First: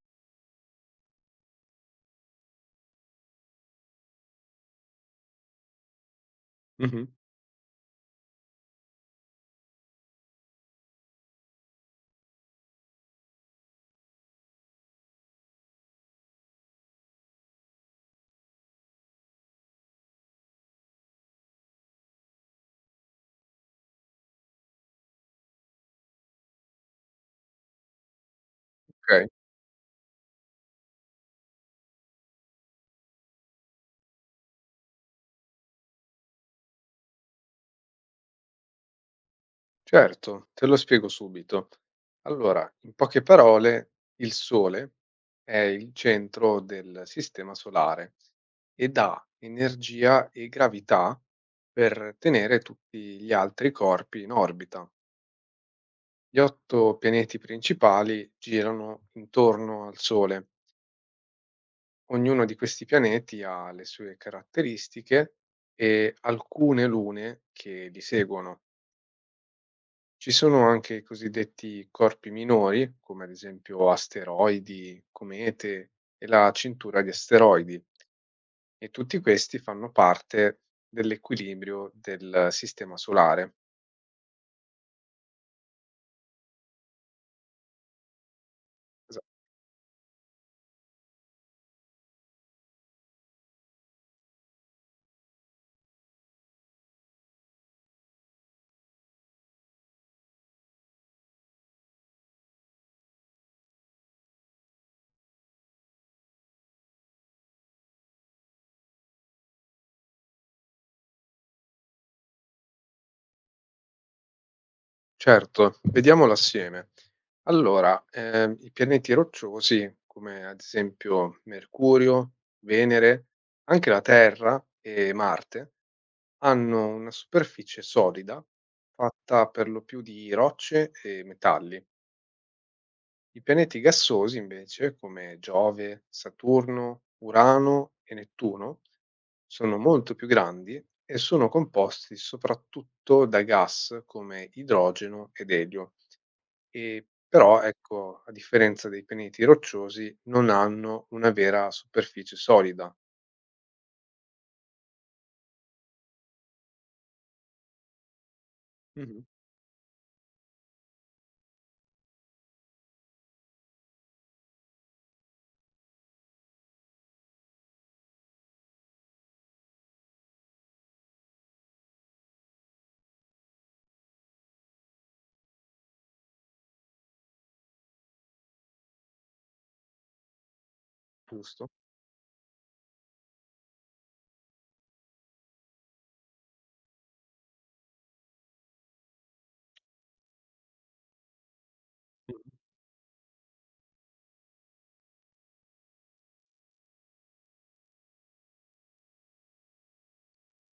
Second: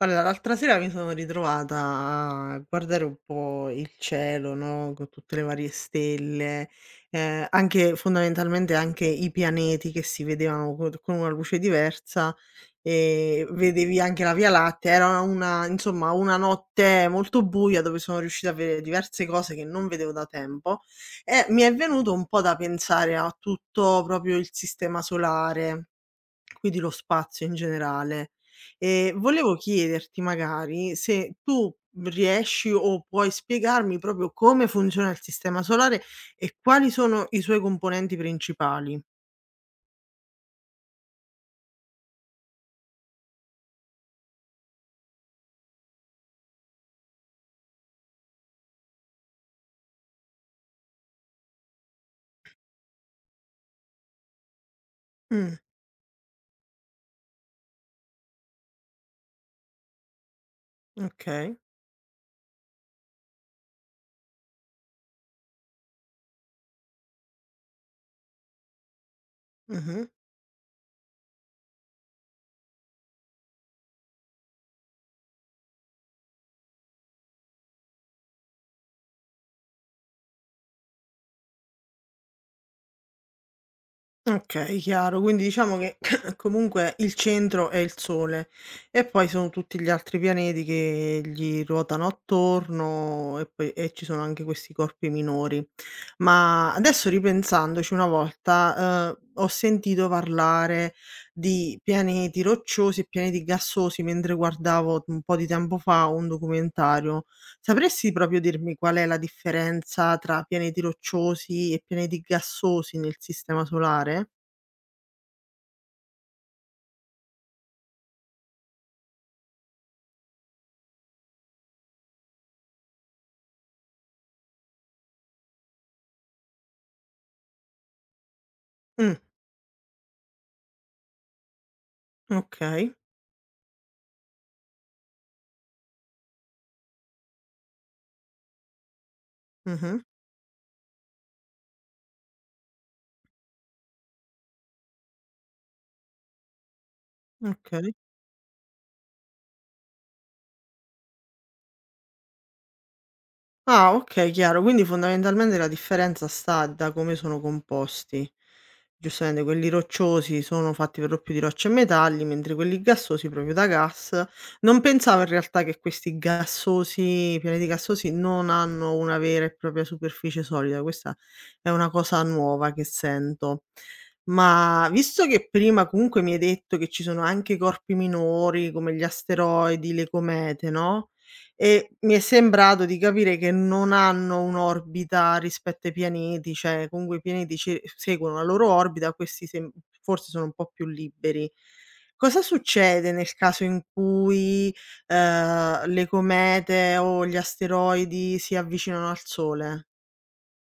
Allora, l'altra sera mi sono ritrovata a guardare un po' il cielo, no, con tutte le varie stelle, Mh-mh. Anche fondamentalmente anche i pianeti che si vedevano co con una luce diversa, vedevi anche la Via Lattea, era una, insomma, una notte molto buia dove sono riuscita a vedere diverse cose che non vedevo da tempo e mi è venuto un po' da pensare a tutto proprio il sistema solare, quindi lo spazio in generale. Okay, Volevo chiederti magari se tu riesci o puoi spiegarmi proprio come funziona il sistema solare e quali sono i suoi componenti principali. certo, te lo spiego subito. Allora, in poche parole, il Sole è il centro del sistema solare ed ha energia e gravità per tenere tutti gli altri corpi in orbita. Mh, Gli 8 pianeti principali girano intorno al Sole. okay. Ognuno di questi pianeti ha le sue caratteristiche e alcune lune che li seguono. Mh-mh. Ci sono anche i cosiddetti corpi minori, come ad esempio asteroidi, comete e la cintura di asteroidi, e tutti questi fanno parte dell'equilibrio del sistema solare. Okay, chiaro. Quindi diciamo che comunque il centro è il Sole e Esa- poi sono tutti gli altri pianeti che gli ruotano attorno e poi e ci sono anche questi corpi minori. Ma adesso ripensandoci una volta, ho sentito parlare di pianeti rocciosi e pianeti gassosi mentre guardavo un po' di tempo fa un documentario. Sapresti proprio dirmi qual è la differenza tra pianeti rocciosi e pianeti gassosi nel sistema solare? Certo, vediamolo assieme. Allora, i pianeti rocciosi, come ad esempio Mercurio, Venere, anche la Terra e Marte, hanno una superficie solida Mh, fatta per lo più di rocce e metalli. okay. I pianeti gassosi invece, come Giove, Saturno, Urano e Nettuno, sono Mh-mh. molto più grandi e sono composti soprattutto da gas come idrogeno ed elio. E però, Okay. ecco, a differenza dei pianeti rocciosi, non hanno una vera superficie solida. Ah, okay, chiaro. Quindi fondamentalmente la differenza sta da come sono composti. Mhm. Giustamente quelli rocciosi sono fatti per lo più di rocce e metalli, mentre quelli gassosi proprio da gas. Non pensavo in realtà che questi gassosi i pianeti gassosi non hanno una vera e propria superficie solida, questa è una cosa nuova che sento. Ma visto che prima comunque mi hai detto che ci sono anche corpi minori come gli asteroidi, le comete, no, Giusto? e mi è sembrato di capire che non hanno un'orbita rispetto ai pianeti, cioè comunque i pianeti ce seguono la loro orbita, questi sem forse sono un po' più liberi. Cosa succede nel caso in cui, le comete o gli asteroidi si avvicinano al Sole?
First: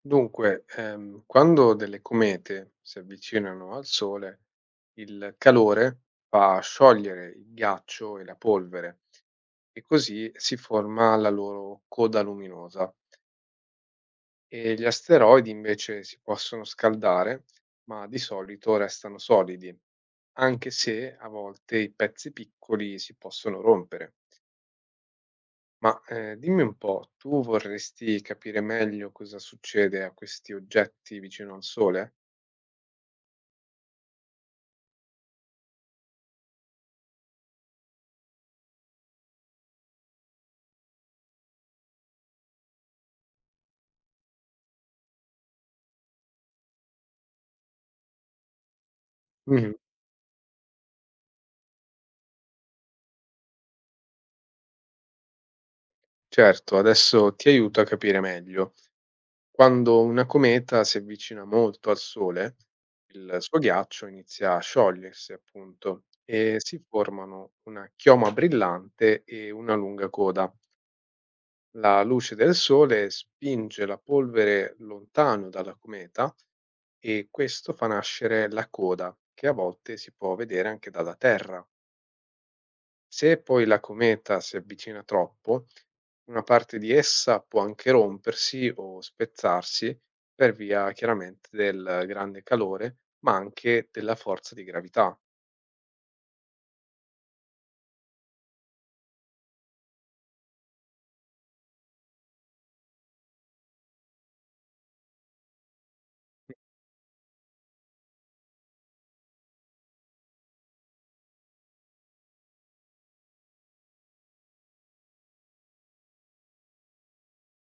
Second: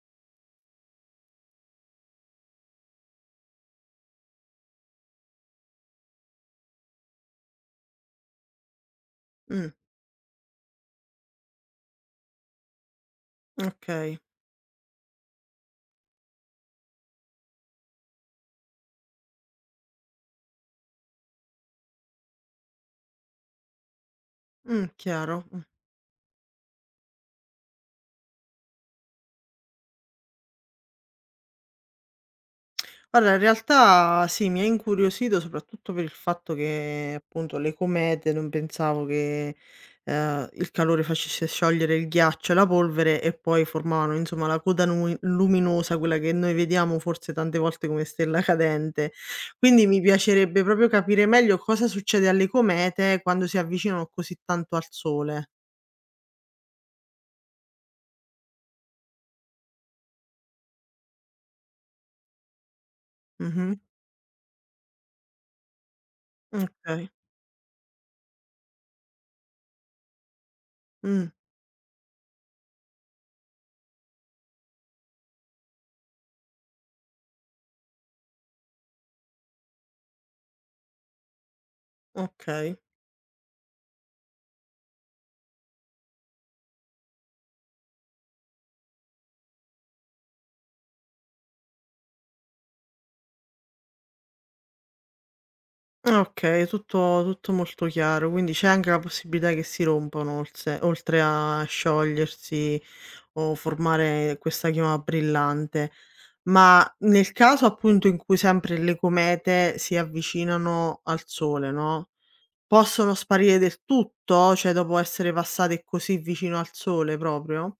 Dunque, quando delle comete si avvicinano al Sole, il calore fa sciogliere il ghiaccio e la polvere Mh, e così si forma la loro coda luminosa. okay. E gli asteroidi invece si possono scaldare, ma di solito restano solidi, anche se a volte i pezzi piccoli si possono rompere. Chiaro. Mh. Ma dimmi un po', tu vorresti capire meglio cosa succede a questi oggetti vicino al Sole? Guarda, in realtà sì, mi ha incuriosito soprattutto per il fatto che, appunto, le comete non pensavo che, il calore facesse sciogliere il ghiaccio e la polvere e poi formavano, insomma, la coda numi luminosa, quella che noi vediamo forse tante volte come stella cadente. Mhm. Quindi mi piacerebbe proprio capire meglio cosa succede alle comete quando si avvicinano così tanto al Sole. Certo, adesso ti aiuto a capire meglio. Quando una cometa si avvicina molto al Sole, il suo Mh-mh. ghiaccio inizia a sciogliersi, appunto, e si Okay. formano una chioma brillante e una lunga coda. Mh, La luce del Sole spinge la polvere lontano dalla cometa e questo fa nascere la coda, che a volte si può vedere anche dalla Terra. okay. Se poi la cometa si avvicina troppo, una parte di essa può anche rompersi o spezzarsi per via chiaramente del grande calore, ma anche della forza di gravità. Ah, okay, tutto tutto molto chiaro, quindi c'è anche la possibilità che si rompano olse oltre a sciogliersi o formare questa chioma brillante. Ma nel caso appunto in cui sempre le comete si avvicinano al Sole, no, possono sparire del tutto? Cioè dopo essere passate così vicino al Sole proprio?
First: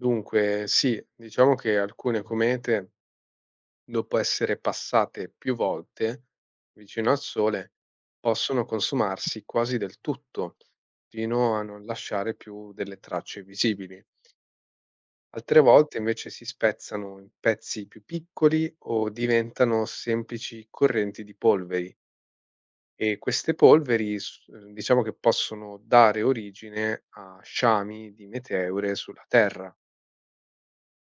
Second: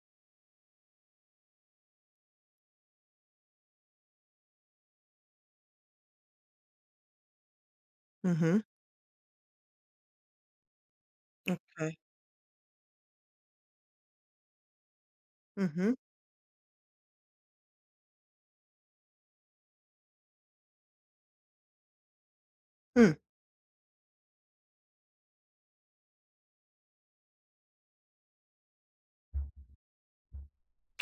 Dunque, sì, diciamo che alcune comete, dopo essere passate più volte vicino al Sole, Mh-mh. possono consumarsi quasi del tutto, fino a non Okay. lasciare più delle tracce visibili. Altre Mh-mh. volte invece si spezzano in pezzi più piccoli o diventano semplici correnti di polveri Mh. e queste polveri diciamo che possono dare origine a sciami di meteore sulla Terra.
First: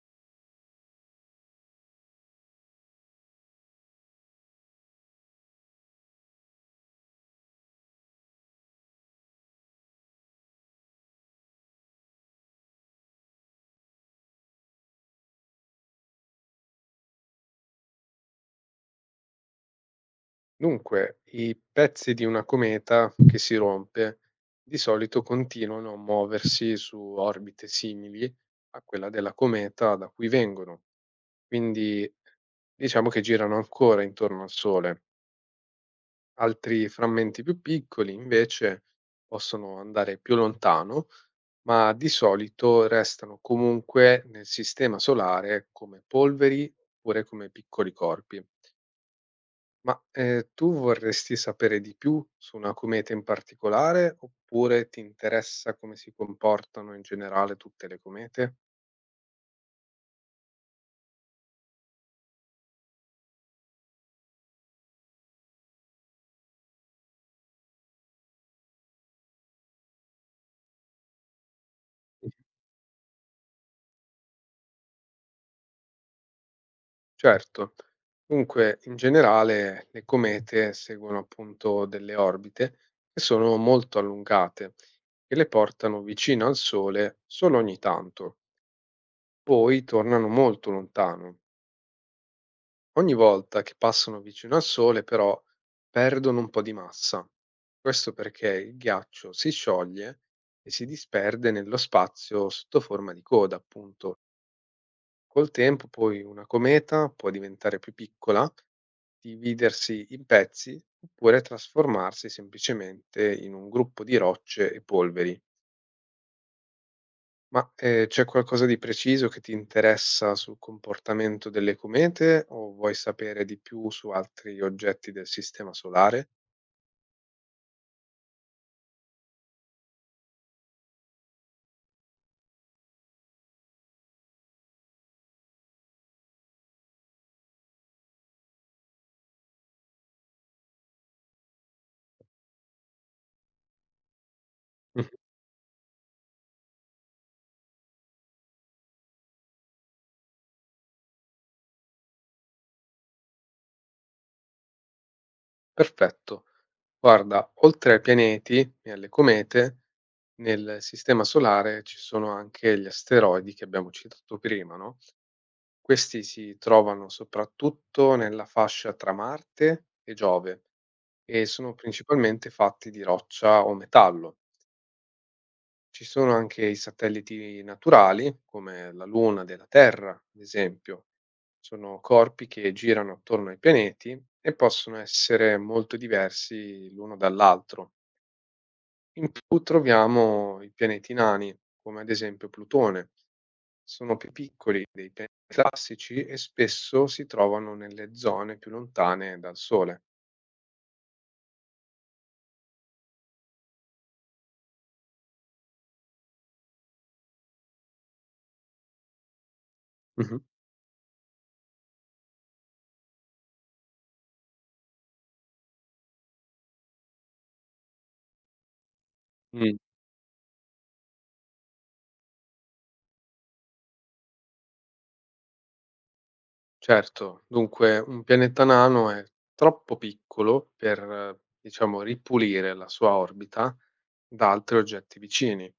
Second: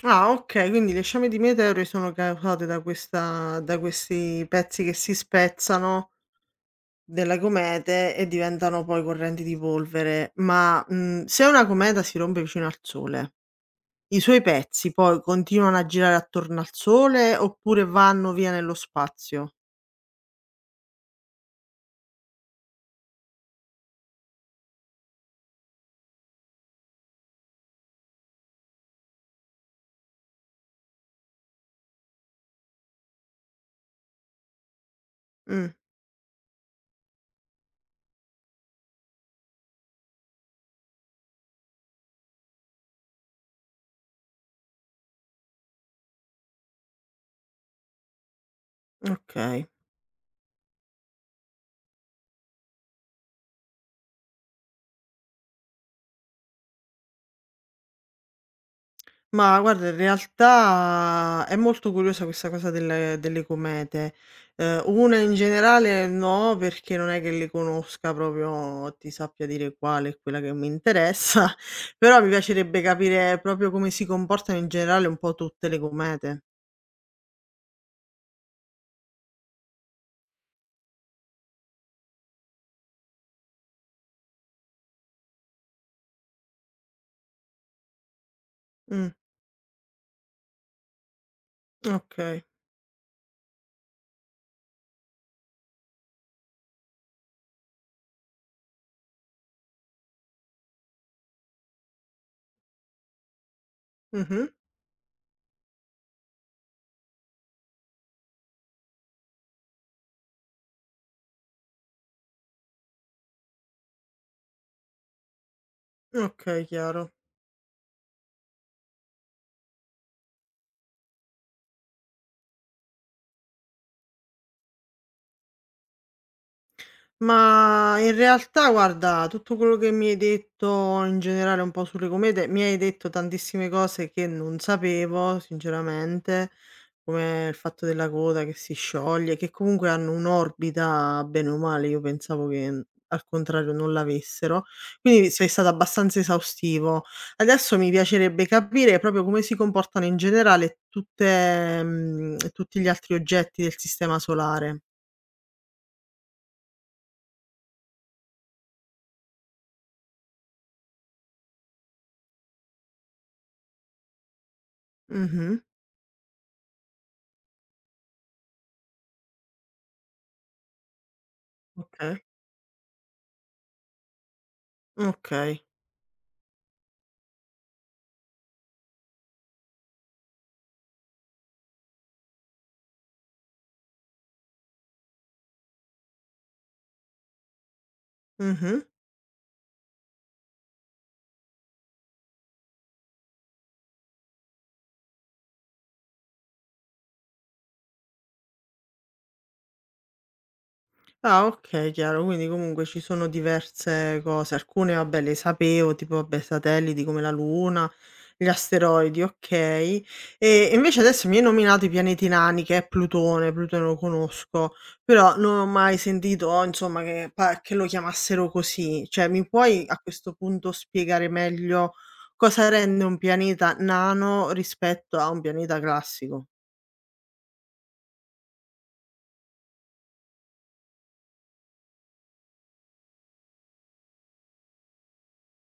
Ah, okay, quindi le sciame di meteore sono causate da questi pezzi che si spezzano della comete e diventano poi correnti di polvere. Ma, se una cometa si rompe vicino al Sole, i suoi pezzi poi continuano a girare attorno al Sole oppure vanno via nello spazio? Dunque, i pezzi di una cometa che si rompe di solito continuano a muoversi su orbite simili a quella della cometa da cui vengono, quindi diciamo che girano ancora intorno al Sole. Mh, Altri frammenti più piccoli, invece, possono andare più lontano, ma di solito restano comunque nel sistema solare come polveri oppure come piccoli corpi. okay. Ma tu vorresti sapere di più su una cometa in particolare oppure ti interessa come si comportano in generale tutte le comete? Ma guarda, in realtà è molto curiosa questa cosa delle comete. Una in generale no, perché non è che le conosca proprio, ti sappia dire quale è quella che mi interessa, però mi piacerebbe capire proprio come si comportano in generale un po' tutte le comete. Certo. Dunque, in generale, le comete seguono appunto delle orbite che sono molto allungate e le portano vicino al Sole solo ogni tanto. Mh, Poi tornano molto lontano. okay. Ogni volta che passano vicino al Sole, però, perdono un po' di massa. Questo perché il ghiaccio si scioglie e si disperde nello spazio sotto forma di coda, appunto. Mh-mh. Col tempo, poi, una cometa può diventare più piccola, dividersi in pezzi oppure trasformarsi semplicemente in un gruppo di rocce e polveri. Okay, chiaro. Ma c'è qualcosa di preciso che ti interessa sul comportamento delle comete o vuoi sapere di più su altri oggetti del sistema solare? Ma in realtà guarda, tutto quello che mi hai detto in generale un po' sulle comete, mi hai detto tantissime cose che non sapevo sinceramente, come il fatto della coda che si scioglie, che comunque hanno un'orbita bene o male, io pensavo che, al contrario non l'avessero. Mhm. Quindi sei stato abbastanza esaustivo. Adesso mi piacerebbe capire proprio come si comportano in generale tutti gli altri oggetti del sistema solare. Perfetto. Guarda, oltre ai pianeti e alle comete, nel sistema solare ci sono anche gli asteroidi che abbiamo citato prima, no? Mh-mh. Questi si trovano soprattutto nella fascia tra Marte e Giove. E sono Okay, principalmente fatti di roccia o metallo. okay. Ci sono anche i satelliti naturali, come la Luna della Terra, ad esempio. Sono corpi che girano attorno ai pianeti e possono essere molto diversi l'uno dall'altro. Mh-mh. In più troviamo i pianeti nani, come ad esempio Plutone. Sono più piccoli dei pianeti classici e spesso si trovano nelle zone più lontane dal Sole. Ah, okay, chiaro. Quindi comunque ci sono diverse cose. Alcune, vabbè, le sapevo, tipo vabbè satelliti come la Luna, gli asteroidi, okay. Mhm. E invece adesso mi hai nominato i pianeti nani, che è Plutone. Plutone lo conosco, però non ho mai sentito, insomma, che pa che lo chiamassero così. Cioè mi Mm. puoi a questo punto spiegare meglio cosa rende un pianeta nano rispetto a un pianeta classico? Certo, dunque un pianeta nano è troppo piccolo per, diciamo, ripulire la sua orbita da altri oggetti vicini.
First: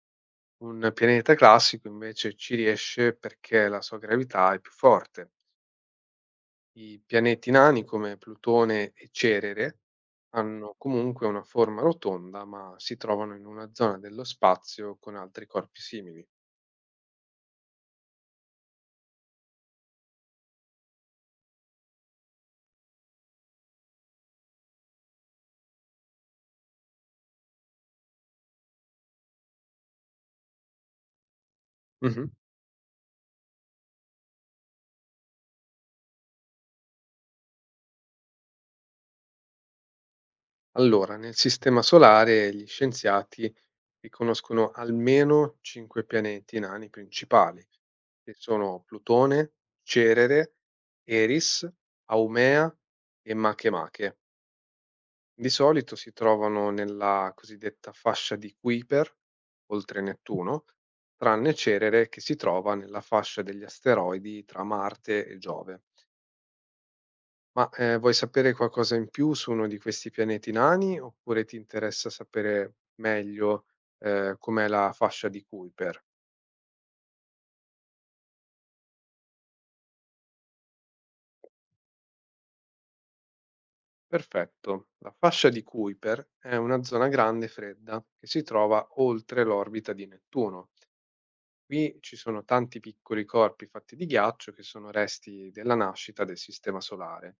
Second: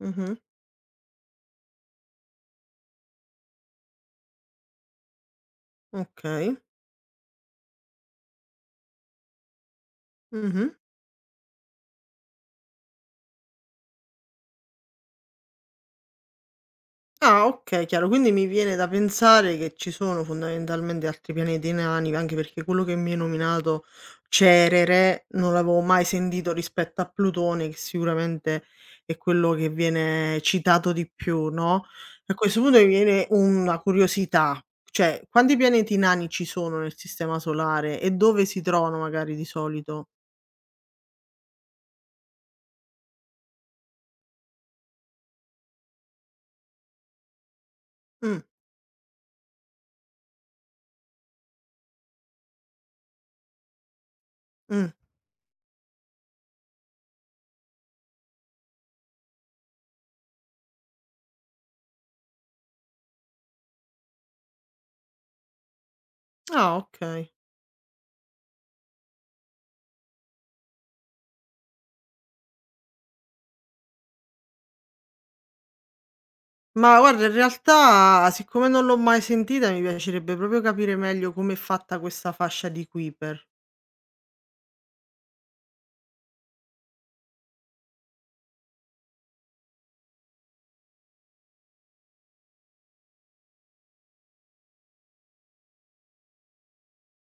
Mh-mh, Un pianeta classico invece ci riesce perché la sua gravità è più forte. okay. I pianeti nani come Plutone e Cerere Mh-mh. hanno comunque una forma rotonda, ma si trovano in una zona dello spazio con altri corpi simili. Ah, okay, chiaro. Quindi mi viene da pensare che ci sono fondamentalmente altri pianeti nani, anche perché quello che mi hai nominato, Cerere, non l'avevo mai sentito rispetto a Plutone, che sicuramente è quello che viene citato di più, no, Mhm. a questo punto mi viene una curiosità, cioè quanti pianeti nani ci sono nel sistema solare e dove si trovano magari di solito? Allora, nel Sistema Solare gli scienziati riconoscono almeno cinque pianeti nani principali, che Mh, sono Plutone, Cerere, Eris, Haumea e Makemake. mh. Di solito si trovano nella cosiddetta fascia di Kuiper, oltre Nettuno, tranne Cerere che si trova nella fascia degli asteroidi tra Marte e Giove. Ah, okay. Ma, vuoi sapere qualcosa in più su uno di questi pianeti nani, oppure ti interessa sapere meglio, com'è la fascia di Kuiper? Ma guarda, in realtà siccome non l'ho mai sentita, mi piacerebbe proprio capire meglio com'è fatta questa fascia di Kuiper. Perfetto, la fascia di Kuiper è una zona grande e fredda che si trova oltre l'orbita di Nettuno. Qui ci sono tanti piccoli corpi fatti di ghiaccio che sono resti della nascita del Sistema Solare.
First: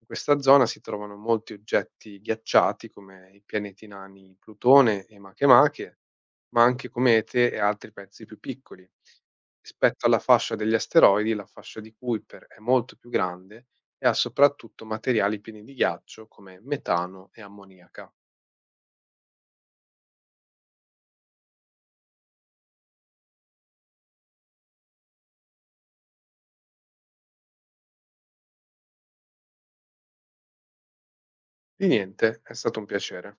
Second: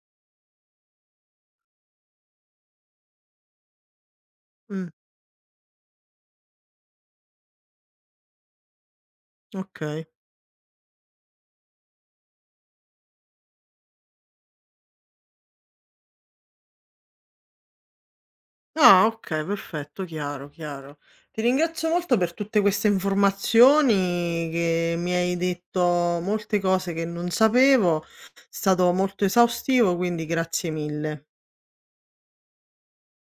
In questa zona si trovano molti oggetti ghiacciati come i pianeti nani Mh, Plutone e Makemake, ma anche comete e altri pezzi più piccoli. Rispetto okay. alla fascia degli asteroidi, la fascia di Kuiper è molto più grande e ha soprattutto materiali pieni di ghiaccio come metano e ammoniaca. Ah, okay, perfetto, chiaro, chiaro. Ti ringrazio molto per tutte queste informazioni che mi hai detto, molte cose che non sapevo. È stato molto esaustivo, quindi grazie mille. Di niente, è stato un piacere.